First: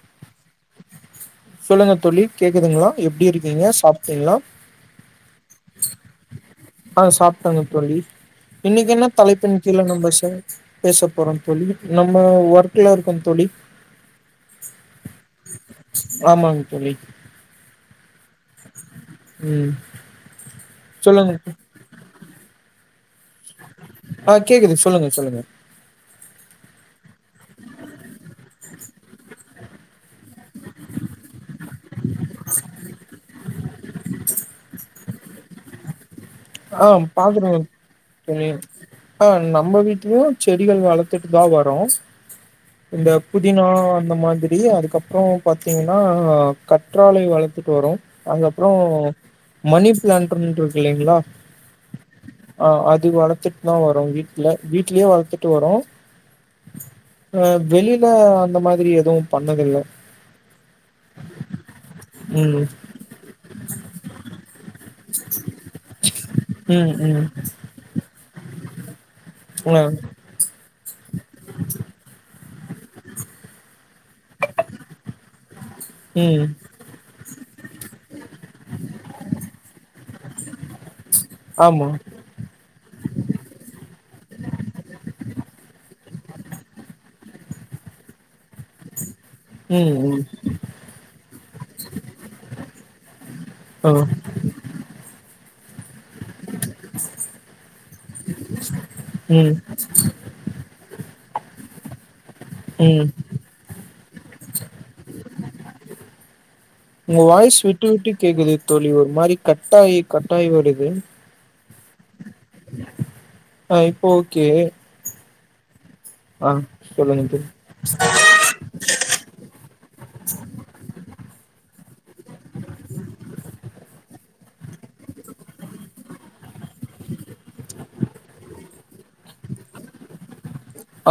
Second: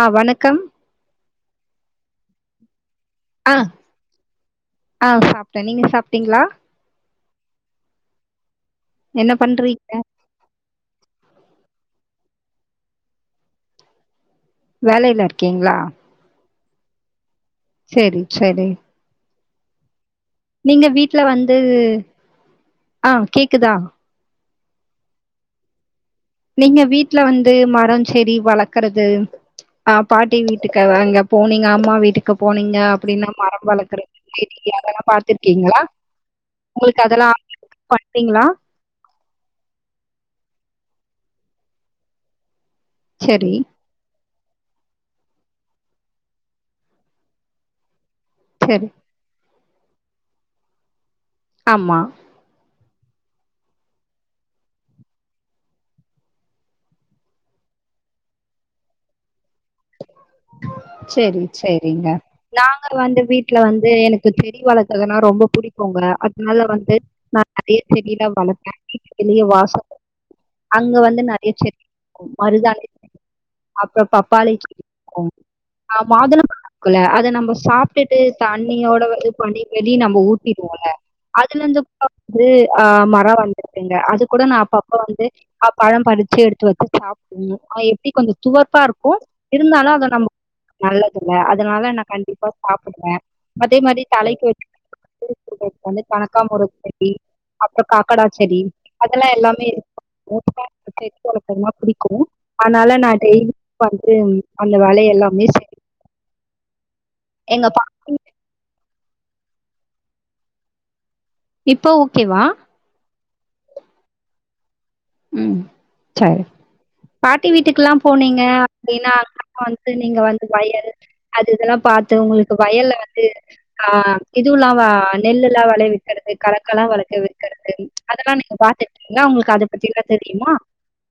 ஆ வணக்கம் சொல்லுங்க தோழி கேக்குதுங்களா எப்டி ஆ இருக்கீங்க சாப்ட்டீங்களா ஆ சாப்ட்டே நீங்க சாப்ட்டீங்களா ஆ சாப்ட்டேங்க தோழி இன்னைக்கி என்ன தலைப்பின் கீழ நம்ம சை பேச போறோ தோழி நம்ம ஒர்க்ல இருக்க தோழி வேலையில இருக்கீங்களா ஆமாங்க தோழி சரிச்சரி ம் நீங்க வீட்ல சொல்லுங்க வந்து ஆ கேக்குதா ஆ கேக்குது சொல்லுங்க சொல்லுங்க நீங்க வீட்ல வந்து மரம் செடி வளர்க்கறது ஆ பாட்டி வீட்டுக்கு வாங்க போனீங்க அம்மா வீட்டுக்கு போனீங்க அப்டின்னா மரம் வளர்க்கறது தெரியு அதெல்லா பாத்துருக்கீங்களா ஆ உங்களுக்கு அதெல்லா பாக்குறேன் பண்றீங்களா தோழி ஆ நம்ம வீட்லயு செ செடிகள் வளர்த்துட்டு தா வரோ இந்த செரி புதினா அந்த மாதிரி அப்டி அதுக்கப்புற பாத்தீங்கன்னா கற்றாழை வளத்துட்டு வரோ அதுபக்கபுறோ செரி மணி பிளான்ட்ன்னு இருக்கு இல்லீங்களா ஆமா அ அது வளத்துட்டு தா வரோ வீட்டல வீட்லயு வளத்துட்டு வரோ அ வெளில அந்த மாதிரி எதுவு [unintelligible] செரி செரிங்க ம் நாங்க வந்து வீட்ல வந்து எனக்கு செடி வள கறதுனா ரொம்ப புடிக்கும்ங்க அதனால ம் வந்து ம் நா நெறைய செடியெல்ல வளப்பே வெளிய ஆ வாசல் அங்க வந்து நெறைய செடி இருக்கு மருதாணி அப்புறோ பப்பாளி ம் ஆ ம் மாதுளபழோ இருக்குல அத நம்ம சாப்ட்டுட்டு தண்ணியோட வந்து பணி வெலி நம்ம ஊத்திடுவோம்ல அதுல இருந்து ஆமா வந்து அ மரோ வந்துருக்கங்க அது கூட நா அப்பப்ப வந்து [unintelligible] பழம் பறிச்சு எடுத்து வச்சு சாப்பிடுணு ஆ் எப்டி கொஞ்சோ துவரப்பா இருக்கு ம் ம் நல்லதுங்க அதனால நா கண்டிப்பா சாப்டுவே அதே ஆ மாரி தலைக்கு வெ [unintelligible] வந்து கனக்காமர செடி அப்புறோ காக்கடா செடி அதெல்லா ம் எல்லாமே இருக்கு [unintelligible] புடிக்கு அதனால ம் நான் டெய்லி [unintelligible] ரேம் அந்த வேலை எல்லாமே செய் உங்க வாய்ஸ் விட்டு விட்டு கேக்குது தோழி ஒரு மாரி கட்டாயி கட்டாயி வருது இப்ப ஓகேவா ஆ இப்போ ஓகே ம் சரி. ஆ சொல்லுங்க தோழி பாட்டி வீட்டுக்கெல்லா போனீங்க அப்டின்னா அங்கெல்லா வந்து நீங்க வந்து வயல் அது இதெல்லா பாத்து உங்களுக்கு வயல்ல வந்து ஆ இதுவுமில்லா நெல்லு எல்லா வெளைவிக்கிறது கலக்கலா வளர்க்க விக்கறது அதெல்லா நீங்க பாத்திருக்கீங்களா உங்களுக்கு அத பத்தி எல்லா தெரியுமா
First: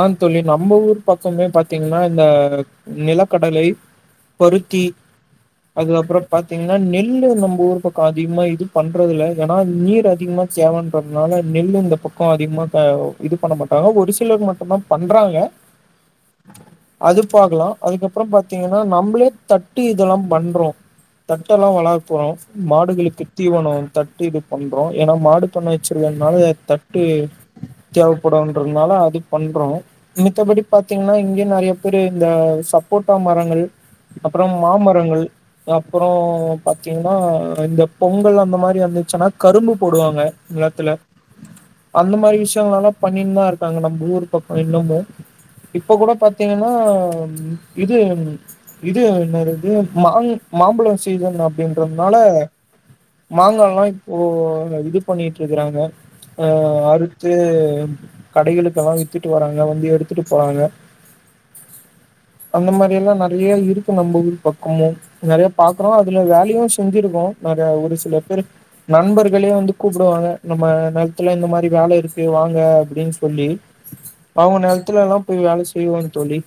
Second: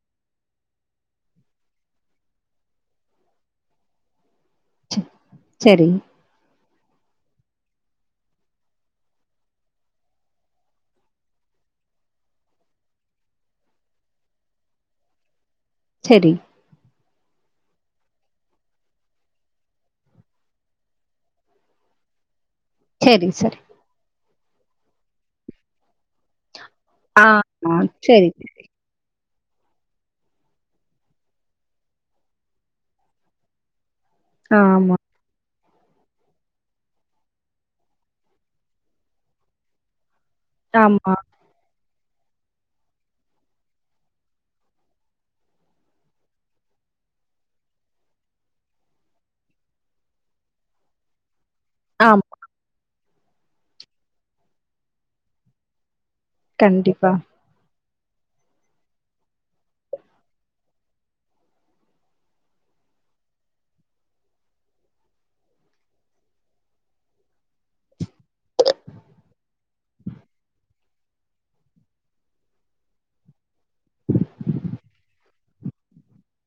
ஆ தோழி நம்ம ஊர் பக்கமே பாத்தீங்கன்னா இந்த நிலக்கடலை பருத்தி சரி, அதுக்கப்புற பத் திங்கன்னா நெல் நம்ம ஊர் பக்கோ அதிகமா இது பண்றதில்ல ஏன்னா நீர் அதிகமா சேவன்றதுனால நெல்லு இந்த பக்கோ அதிகமா அ இது பண்ண மாட்டாங்க ஒரு சிலர் மட்டும்தா பண்றாங்க செரி அது பாக்கலா அதுக்கப்புறோ பாத்தீங்கன்னா நம்மளே தட்டு இதெல்லா பண்றோ தட்ட எல்லா வள போறோ மாடுகளுக்கு சரி, சரி. தீவனோ தட்டு இது பண்றோ ஏன்னா மாடு பண்ண வச்சிருக்கனால தட் ட்டு ஆ, ஆ, சரி. தேவைப்படன்றதுனால அது பண்றோம் மித்தபடி பாத்தீங்கன்னா இங்கேயு நெறைய பேரு இந்த சப்போட்டா மரங்கள் அப்புறம் ஆமா, மாமரங்கள் அப்புறோ பாத்தீங்கன்னா இந்த பொங்கல் அந்த மாரி வந்துச்சுன்னா கரும்பு போடுவாங்க நிலத்துல ஆமா, அந்த மாரி விஷயங்களல்லா பண்ணினு தா இருக்காங்க நம்ம ஊரு பக்கோ இன்னுமு இப்ப கூட பாத்தீங்கன்னா இது இது என்னதிது மாங் மாம்பழோ சீசன் அப் ப்படின்றதுனால ஆமா. மாங்காலல்லா இப்போ இது பண்ணிட்டு இருக்கிறாங்க அ கண்டிப்பா. அறுத்து கடைகளுக்கெல்லா வித் த்துட்டு வராங்க வந்து எடுத்துட்டு போறாங்க அந்த மாதிரி எல்லா நெறைய இருக்கு நம்ம ஊர் பக்கமு நெறைய பாக்குறோ அதுல வேலையு செஞ்சிருக்கோ நெறய ஒரு சில பேர் நண்பர்களே வந்து கூப்டுவாங்க நம்ம நெலத்துல இந்த மாரி வேல இருக்கு வாங்க அப்டின்னு சொல்லி அவங்க நெலத்துல எல்லா போய் வேல செய்வோ தோழி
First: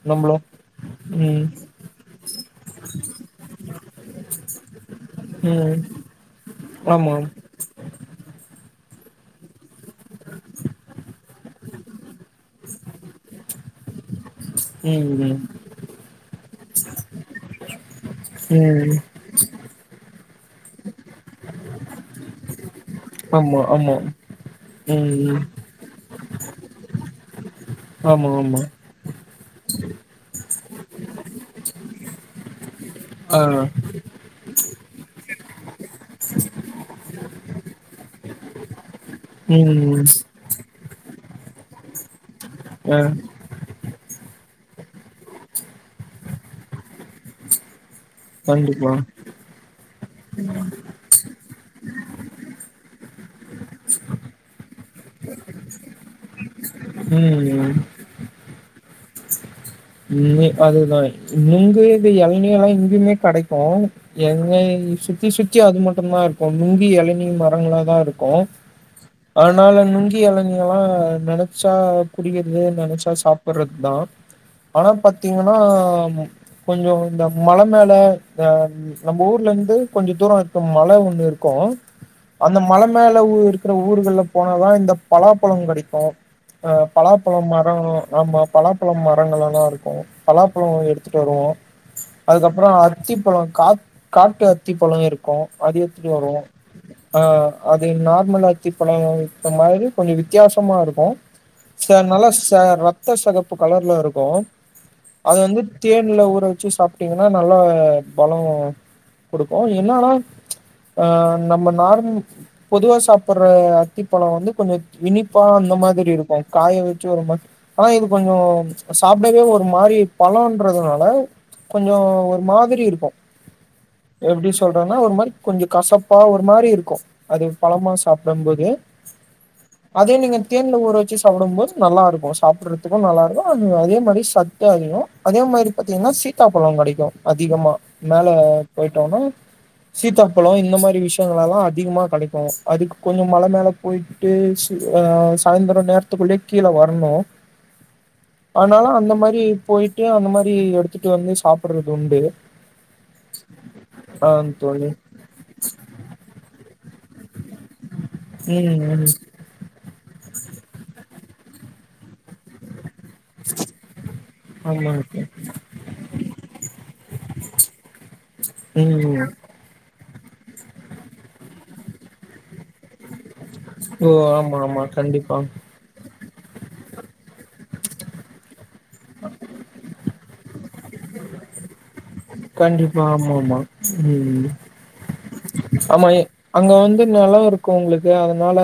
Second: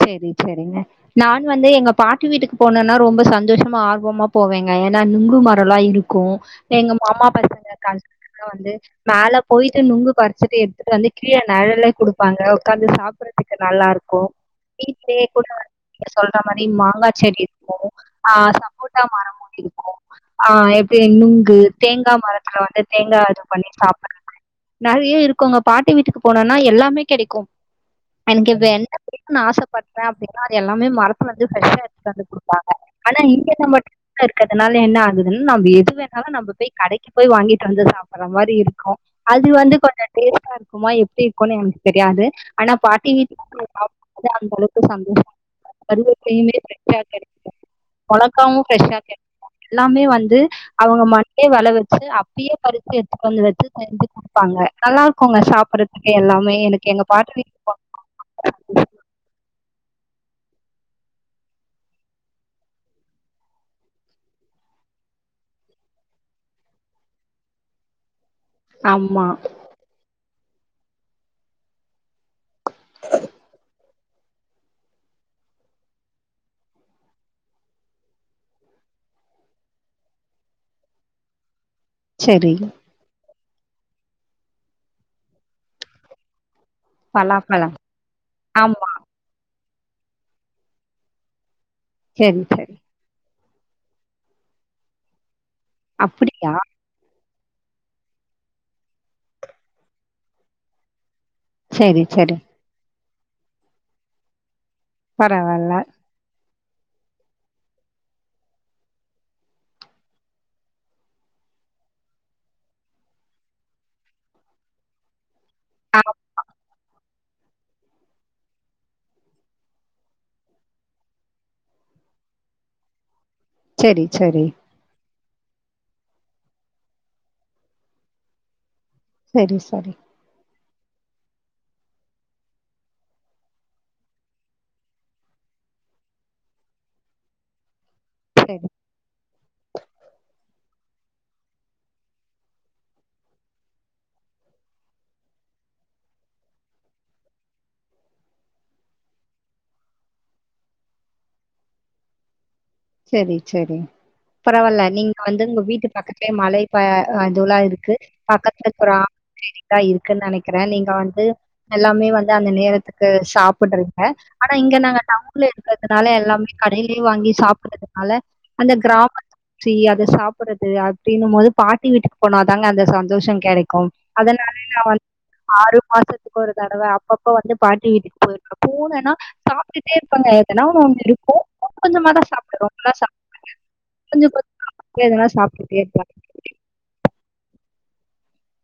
செரி நம்மளும் செரிங்க நானு ம் வந்து எங்க பாட்டு வீட்டுக்கு போனேன்னா ரொம்ப சந்தோஷமா ஆர்வமா போவேங்க ஏன்னா நுங்கு ம் மரல்லா இருக்கு எங்க ஆமா மாமா பசங்க [unintelligible] வந்து மேலே போய்ட்டு நுங்கு பறிச்சிட்டு எடுத்துகிட்டு வந்து கீழே நெழல குடுப்பாங்க உக்காந்து சாப்பிடறதுக்கு நல்லா இருக்கு ம் வீட்லயே ம் கூட வந்து நீங்க சொல்ற மாரி மாங்கா செடி இருக்கு ஆ ம் சப்போட்டா மரமு இருக்கு ஆ எப்டி நுங்கு தேங்கா மரத்துல வந்து தேங்க இது ஆமா பண்ணி ஆமா சாப்பிடறது நெறைய ம் ம் இருக்கோங்க பாட்டு வீட்டுக்கு போனனா எல்லாமே கெடைக்கு ஆமா எனக்கு ஆமா வெண்ண புடிக்கு நா ஆசப் பட்றே அப்டினா அது எல்லாமே மரத்துலருந்து ஃப்ரெஷ்ஸா எடுத்து வந்து குடுப்பாங்க ஆனா ஆ இங்கனா மட் இருக்க அதனால என்ன ஆகுதுன் நம்ம எது வேணாலு நம்ப போயி கடைக்கு போய் வாங்கிட்டு வந்து சாப்பிற மாரி இருக்கு அது வந்து ம் கொஞ்சோ டேஸ்ட்டா இருக்கு மா எப்டி இருக்குனு எனக் தெரியாது ஆனா ஆ பாட்டி வீட்ல போய் சாப் து அந் எனக்கு சந்தோஷ கருவேப்லையுமே ஃப்ரெஷா கெடைக்கு மொளகாவு கண்டிப்பா ஃப்ரெஷா கெடைக் எல்லாமே வந்து அவுங்க மண்ணே வள வச்சு அப்பியே பறிச்சி எடுத் கொஞ்ச வெச்சி செஞ்சு குடுப்பாங்க நல்லா இருக்குங்க சாப்றதுக்கே எல்லாமே எனக் எங்க பாட்டி ம் [unintelligible] ம்மே அதுதா நுங்கு இந்த எளநீ எல்லா இங்க்யுமே கெடைக்கு எங்க சுத்தி சுத்தி அது மட்டுதா இருக்கு நுங்கு எளநீ மரங்களா தா இருக் கு ஆமா. அதனால நுங்கி எளநீ எல்லா நெனச்சா குடிக்கித் இதே நெனச்சா சாப்பிறதுக்தா ஆனா பாத்தீங்கனா கொஞ்சோ இந்த மல மேல அ நம்பூர்லந்து கொஞ்சோ தூரோ இருக்கு மல ஒண்ணு இருக்கு சரி. அந்த மல மேல ஊ இருக்குற ஊர்கள்ல போனாதா இந்த பலாப்பழோ கெடைக்கு ஆ பலாப்பழோ பலாப்பழம் மரங் ஆமா பலாப்பழோ மரங்கல்லா இருக்கு பலாப்பழோ எடுத்துட்டு வருவோ சரி அதுக்கப்றோ சரி அத்திப்பழோ கா காட்டு அத்தி பழோ இருக்கு அது எடுத்து‌ வருவோ அப்படியா ஆ அது நார்மல் அத்திப்பழ இருக்க மாதிரி கொஞ்ச வித்யாசமா இருக்கு ச சரி நல்லா சரி ச ரத்த செகப்பு கலர்ல இருக்கு அது வந்து பரவால்ல தேன்ல ஊற வச்சு சாப்ட்டீங்கனா நல்லா பல வரு குடுப்போ என்னாதா ம்ச் ஆ நம்ம நார் பொதுவா சாப்பிற அத்திப்பழோ வந்து கொஞ்ச இனி ப்பா அந்த ஆ மாதிரி இருக்கு காய வெச்சு ஒரு மாஸ் ஆனா இது கொஞ்சோ ம்ச் சாப் இந்தவே ஒரு மாரி பழன்றதுனால ம்ச் கொஞ்சோ ஒரு மாதிரி இருக்கு சரி சரி எப்டி சொல்றனா ஒரு மாரி கொஞ்ச கசப்பா ஒரு மாரி இருக்கு அது பழமா சாப்டம் போது செரி செரி தேன்ல ஊற வச்சு சாப்டுபோது நல்லா இருக்கு சாப்றதுக்கு நல்லா இருக்கு அந் அதே த மாரி சத்தே அதிகோ அதே மாரி பாத்தீங்கனா சீத்தாப்பழோ கெடைக்கு அதிகமா மேல சரி போய்ட்டோனா சீத்தாப்பழோ இந்த மாரி விஷ்யங்கள் எல்லா அதிகமா கெடைக்கு அதுக்கு கொஞ்ச மல மேல போயிட்டு சி அ சாய்ந்ரோ நே நேரத்துக்குள்ளே கீழ வரணு ஆனாலு அந்த மாரி போயிட்டு அந்த மாரி எடுத்துட்டு வந்து சாப்பறது உண்டு செரி செரி ஆ பரவால்ல தோழி நீங்க வந்து உங்க வீட்டு பக்கத்துலயே மலை ப அதுல்லா இருக்கு பக்கத்துல ம் ஒரு ம் ஆ இருக்குன் நெனைக் ற நீங்க வந்து எல்லாமே வந் து அந்த நேரத்துக்கு சாப்புட்றீங்க ஆனா இங்க நாங்க ஆமாங்க தோழி டவுன்ல இருக்கர்துனால எல்லாமே கடையிலேயே வாங்கி சாப் றனால அந்த கிராம ம் சி எ அத சாப்புறது அப்டினு போது பாட்டி வீட்டுக்கு போனாதாங்க அந்த சந்தோஷங் கெடைக்கு ஓ ஆமா அதனாலே நா ஆமா வந் கண்டிப்பா ஆறு மாசத்துக்கு ஒரு தடவ அப்பப்ப வந்து பாட்டி வீட்டுக்கு போயிருக்கோ போனனா சாப்ட்டுட்டே இருப்பாங்க எதனா ஒண்ணு இருக்கு கொஞ்சமா தா கண்டிப்பா ஆமா ஆமா ம் கொஞ்சமா எதனா சாப்ட்டுட்டே ஆமா இருப்பேன். எ அங்க வந்து நெலவ் இருக் கு உங்களுக்கு அதனால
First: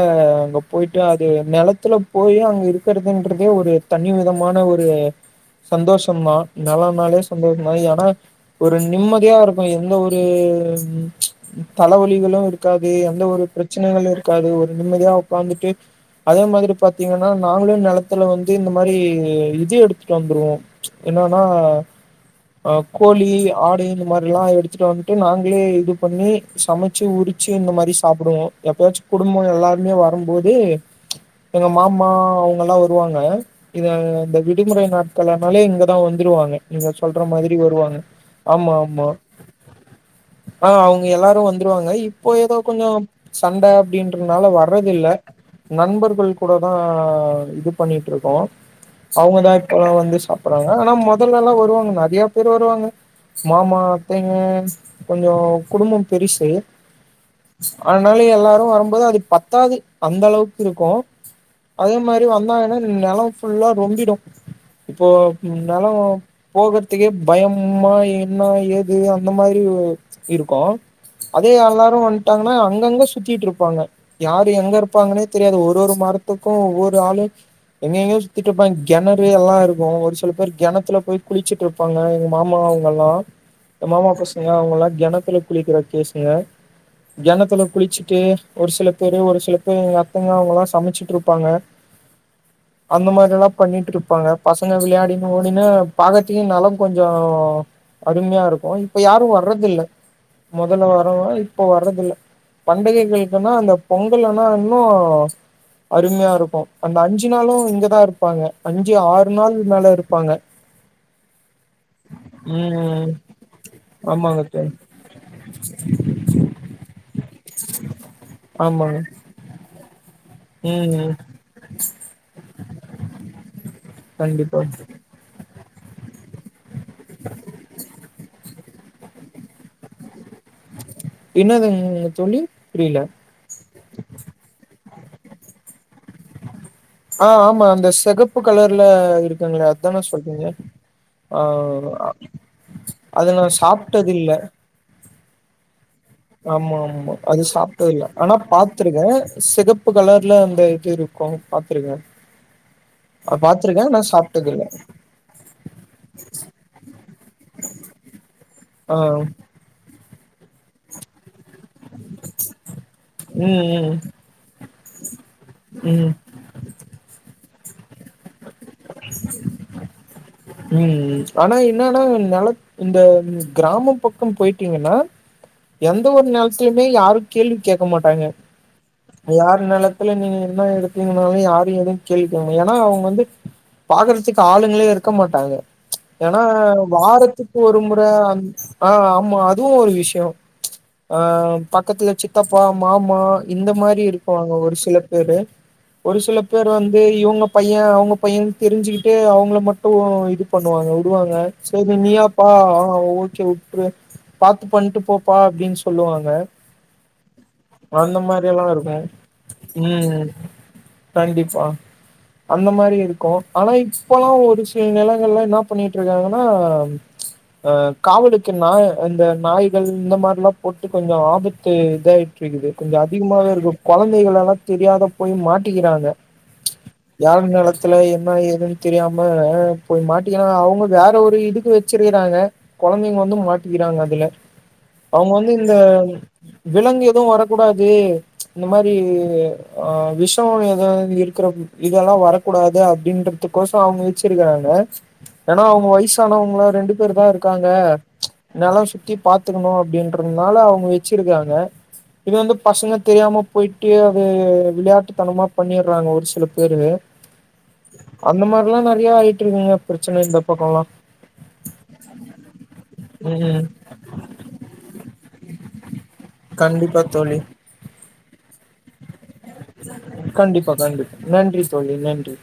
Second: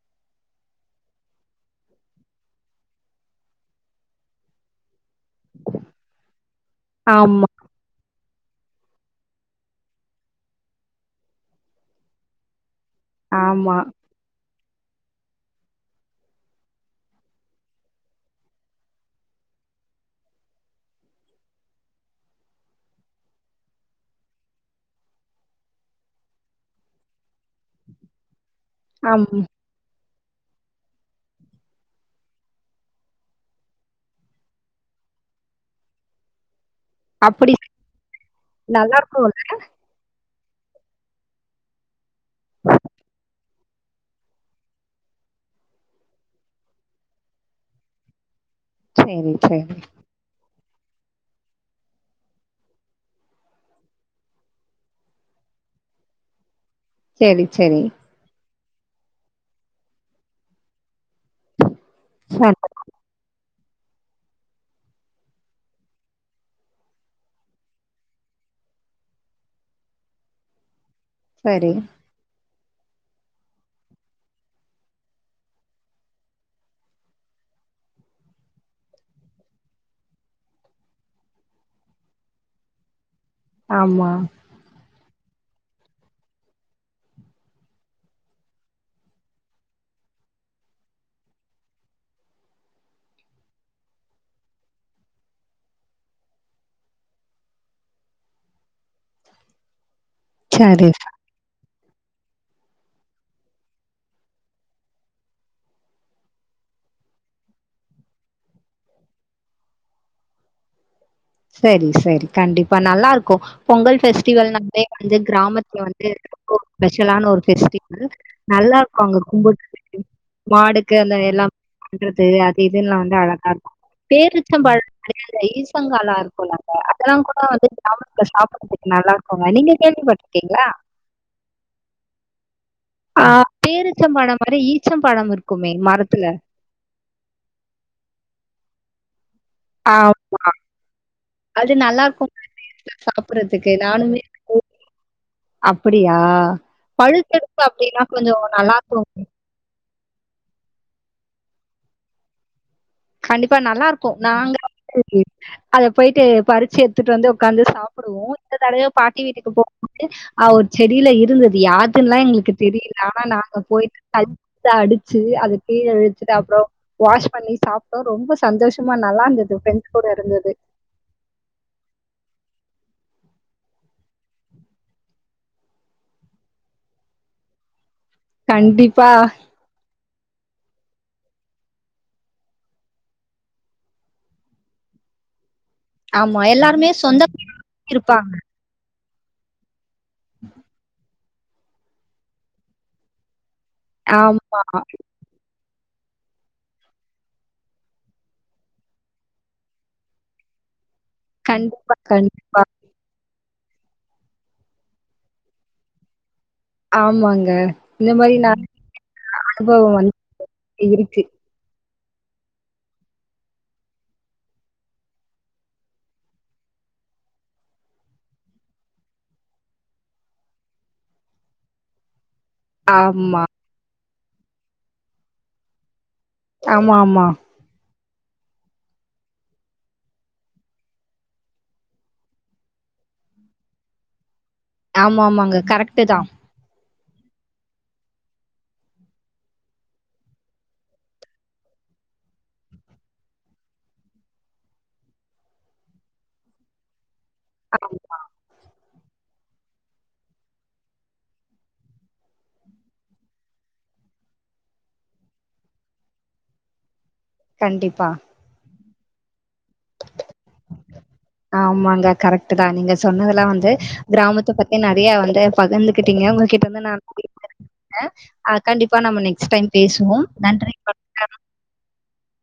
அங்க போயிட்டு அது நெலத்துல போய் அங்க இருக்குறதுன்றதே ஒரு த னி விதமான ஒரு சந்தோஷம் தா நெலமாளே ஆமா, சந்தோஷ தா ஏனா ஒரு நிம்மதியா இருக்கு எந்த ஒரு ம்ச் தலவலிகளு இருக் ருக்காது எந்த ஒரு ஆமா. பிரச்சனைகளு இருக்காது ஒரு நிம்மதியா உக்கார்ந்துட்டு அதே மாதிரி பாத்தீங்கன்னா நாங்களு நெலத்துல வந்து இந்த மாரி இது எடுத்துட்டு வந்துருவோ என்னன்னா ஆ கோழி ஆடு இந்த மாரிலா எடுத்துட்டு வந்துட்டு நாங்களே இது பண்ணி சமச்சு உரிச்சு இந்த மாரி சாப்புடுவோ எப்பயாச்சு அம் குடும்போ எல்லாருமே வரும்போது எங்க மாமா அவங்கல்லா வருவாங்க இத இந்த விடுமுறை நாட்கள்ளனாலே இங்கதா வந்துருவாங்க நீங்க சொல்ற மாதிரி வருவாங்க. ஆமா நல்லா ஆமா இருக்கூல ஆ அவங்க எல்லாரு வந்துருவாங்க இப்போ எதோ கொஞ்சொ சண்ட அப்டின்றதுனால வறது இல்ல நண்பர்கள் கூடதா இது பண்ணிட்டுருக்கோ சரி, அவங்கதா சரி. இப்பல்லா வந்து சாப்படுறாங்க ஆனா மொதல்லல்லா வருவாங்க நெறையா பேர் வருவாங்க மாமா அத்தைங்க கொஞ்சொ குடும்போ பெருசு சரி, சரி. அதனால எல்லாரு வரும்போது அது பத்தாது அந்த அளவுக்குருக்கு அதே மாரி சரி, வந்தாங்கன்னா நெலம் ஃபுல்லா ரொம்பிடு இப்போ இருந்தாலு போகறதுக்கே பயமா இ ன்னா ஏது அந்த மாதிரி ஒ இருக்கு அதே சரி. அல்லாரு வந்ட்டாங்கன்னா அங்கங்க சுத்திட்டுருப்பாங்க யாரு எங்க இருப்பாங்கன்னே தெரியாது ஒரு ஒரு மரத்துக்கு ஒவ்வொரு ஆளு எங்க எங்கயோ சுத்திட்டுருப்பாங்க கெணறு எல்லா இருக்கு ஒரு சில பேர் கெணத்துல போய் குளிச்சட்டு இருப்பாங்க எங்க மாமா அவங்கல்லா மாமா ஆமா. பசுங்க அவங்கல்லா கெணத்துல குளிக்கிற கேசுங்க கெணத்துல குளிச்சுட்டு ஒரு சில பேரு ஒரு சில பேர் எங்க அத்தங்க அவங்கல்லா சமச்சிட்டுருப்பாங்க [unintelligible] அந்த மாதிரில்லா பண்ணிட்டு இருப்பாங்க பசங்க விளையாடின்னு ஓடினா பாக்கறத்துக்கே நல்ல கொஞ்சோ அருமையா இருக்கு இப்ப யாரு வர்றதில்ல மொதல்ல சரி. வரவங்களா இப்போ வர்றதில்ல. பண்டிகைகளுக்குன்னா அந்த பொங்கல்லனா இன்னு அருமையாருக்கு அந்த அஞ்சு நாளு இங்கதா இருப்பாங்க அஞ்சு ஆறு நாள் மேல இருப்பாங்க. சரி சரி கண்டிப்பா ம் நல்லாருக்கு பொங்கல் ஆமாங்க தோழி ஃபெஸ்டிவல்னாலே வந்து கிராமத்துல வந்து [inaudible] ஸ்பெஷலான ஒ ஒரு ஃபெஸ்டிவல் ஆமாங்க நல்லாருக்கு அங்க கும்புட் [inaudible] மாடுக்கு ம் அந்த எல்லா பண்றது அது இதுல்லா வந்து அழகாருக்கு கண்டிப்பா பேரிச்சம்பழ [inaudible] ஈஸ்வங்காலா இருக்குல்லங்க அதெல்லா கூட வந்து [inaudible] அதுக்கு நல்லா இருக்குங்க நீங்க கேள்விப்பட்டுருக்கீங்களா? என்னதுங்க தோழி புரியல ச்சம் பழம் இருக்குமே மரத்துல ஆ ஆமா அந்த செகப்பு கலர்ல இருக் குங்களே அதானே ஆமா. சொல்றீங்க ஆ அது நல்லாருக்குங்க டேஸ்ட்டா அது நா சாப்பிடுறதுக்கு. சாப்ட்டது நானுமே இல்ல அப்படியா? ஆமா ஆமா அது பழுத்தெடுப்பு அப்படின்னா சாப்ட்டதில்ல ஆனா கொஞ்சம் பாத்துருக்கே நல்லாருக்கும். சிகப் பு கலர்ல அந்த இது இருக்கு பாத்துருங்க கண்டிப்பா நல்லா இருக்கு நாங்க [inaudible] அத போயிட்டு பறிச்சு எடுத்துட்டு வந்து உக்காந்து சாப்புடுவோ இந்த தடவை ஆ பாட்டி வீட்டுக்கு போகும்போது அ ஒரு செடியில இருந்து து யாதுன்லா எங்களுக்கு தெரியல ஆனா நாங்க ம் ம் போயிட்டு [inaudible] அடிச்சு அத கீழ ம் இழுத்துட்டு அப் றோ வாஷ் பண்ணி சாப்ட்டோ ரொம்ப சந்தோஷமா நல்லா இருந்தது ஃப்ரெண்ட்ஸ் கூட இருந்தது. ம் ஆனா என்னனா நெல இந்த கிராம பக்கோ போயிட்டீங்கன்னா எந்த ஒரு நெலத்திலயுமே யாரு கேள்வி கேக் க்க மாட்டாங்க கண்டிப்பா. யார் நெலத்துல நீங்க என்ன எடு த்தீங்னாலு யாரு எதுவு கேள்வி கேங்க மா ஏனா அவங்க வந்து பாக்றதுக்கு ஆளுங்களே இருக்க மாட்டாங்க ஆமா. ஏன்னா எல்லாருமே சொந்த வீடு வாரத்துக்கு ஒரு முற இருப்பாங்க. அந் ஆ ஆமா அதுவு ஒரு விஷயொ ஆ பக்கத்துல சித்தப்பா மாமா இந்த மாரி இருக்குவாங்க ஆமா. ஒரு சில பேரு ஒரு சில பேர் வந்து இவுங்க பைய அவுங்க பையனு தெரிஞ்சுகிட்டு அவங்கள மட்டு டு இது பண்ணுவாங்க விடுவாங்க கண்டிப்பா, செரி நீயாப்பா கண்டிப்பா. ஓ ஒரு பாத்து பண்ட்டு போப்பா அப்டின்னு சொல்லுவாங்க ஆமாங்க. இந்த அந்த மாரி நான் எல்லா இருக்கு அனுபவம் வந்து ம் இருக்கு. கண்டிப்பா அந்த மாரி இருக்கு ஆனா இப்பெல்லா ஒரு சில சில நிலங்கள்ல என்ன பண்ணிட்டு இருக்காங்கன்னா அ காவலுக்கு நாய் அந்த நாய்கள் இந்த மாரில்லா போட்டு கொஞ்சோ ஆபத்து இத க்குது கொஞ்சோ ஆமா அதிகமாவே இருக்கு கொழந்தைகள் எல்லா தெரியாத போய் மாட்டிக்கிறாங்க ஆமாமா யார நெலத்துல என்ன ஏதுன்னு தெரியாம போய் மாட்டிக்கிறா அவங்க வேற ஒரு இதுக்கு வெச்சிருறாங்க கொழந்தைங்க வந்து மாட்டிக்கிறாங்க அதுல அவங்க வந்து ஆமாமாங்க இந்த கரெக்ட்டு தா விலங்கு எவும் வரக்கூடாது இந்த மாரி அ விஷம் ஏதது இருக்கிற இதெல்லா வரக்கூடாது அப்டின்றதுக்கோசோ அவங்க வெச்சிருக்கிறாங்க ஏன்னா அவங்க வயசானவங்கள ரெண்டு பேர் தா இருக்காங்க ஆமா என்னாலா சு சுத்தி பாத்துக்கணு அப்டின்றதுனால அவங்க வெச்சிருக்காங்க இது வந்து பசங்க தெரியாம போயிட்டு அது விளாட்டுத்தனமா பண்ணிடுறாங்க ஒரு சில பேரு கண்டிப்பா அந்த மாரிலா நெறைய ஆயி பிரச்சன இந்த பக்கல்லா ஆமாங்க கரெக்ட் தா நீங்க ம் சொன்னதெல்லா ம் வந்து கிராமத்தைப் பத்தி நெறைய வந்து பகிர்ந்துகிட்டீங்க உங் உங்ககிட்ட வந்து நா கண்டிப்பா தோழி பேசுனதுல நன்றி கண்டிப்பா கண்டிப்பா வணக்கம் நன்றி தோழி நன்றி